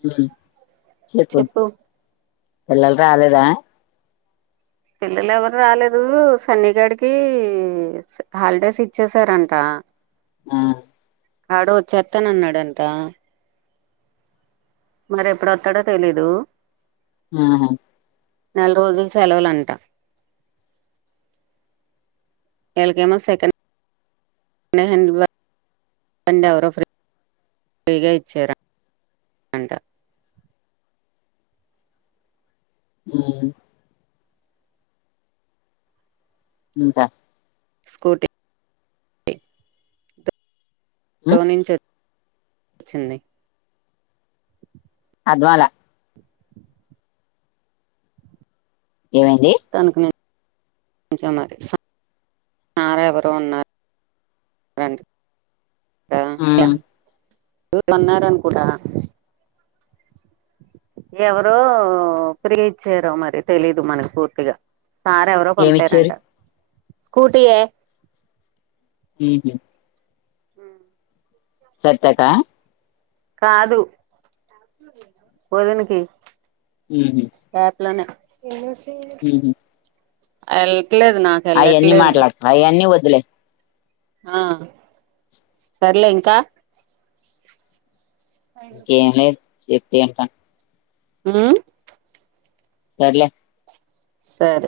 హుహ్ చెప్పు పిల్లల్ రాలేదా పిల్లలు ఎవరు రాలేదు సన్నగడికి హాలిడేస్ ఇచ్చసారంట ఆ ఆడోచేతనన్నాడంట. మరి ఎప్పుడొతడో తెలీదు ఆ నెల రోజులు సెలవులు అంట ఏకేమ్మ సెకడ్ స హ బ వౌ ఫ్రీగా ఇచ్చ హ ఇకా స్కూటీ ఉమ్ నించ వచ్చింది అద్వాల ఏమైందీ కొ మరి సారా ఎవరు ఉన్నారు ఆ పన్నారనుకుట ఎవరో ఫీ ఇచ్చారో మరి తెలీదు మనకు పూర్తిగా సార్రేవరో ఏమిచ్చారు పంపారంట స్కూటి హ సరతకా కాదు వదునకి హ ఇలానే అల్ అయ్యన్ని మాలాకత అయ్యన్ని అలే ఆ సర్లే ఇంకా ఐదు రకు చెప్తి అంట ఆ సర్లే సార్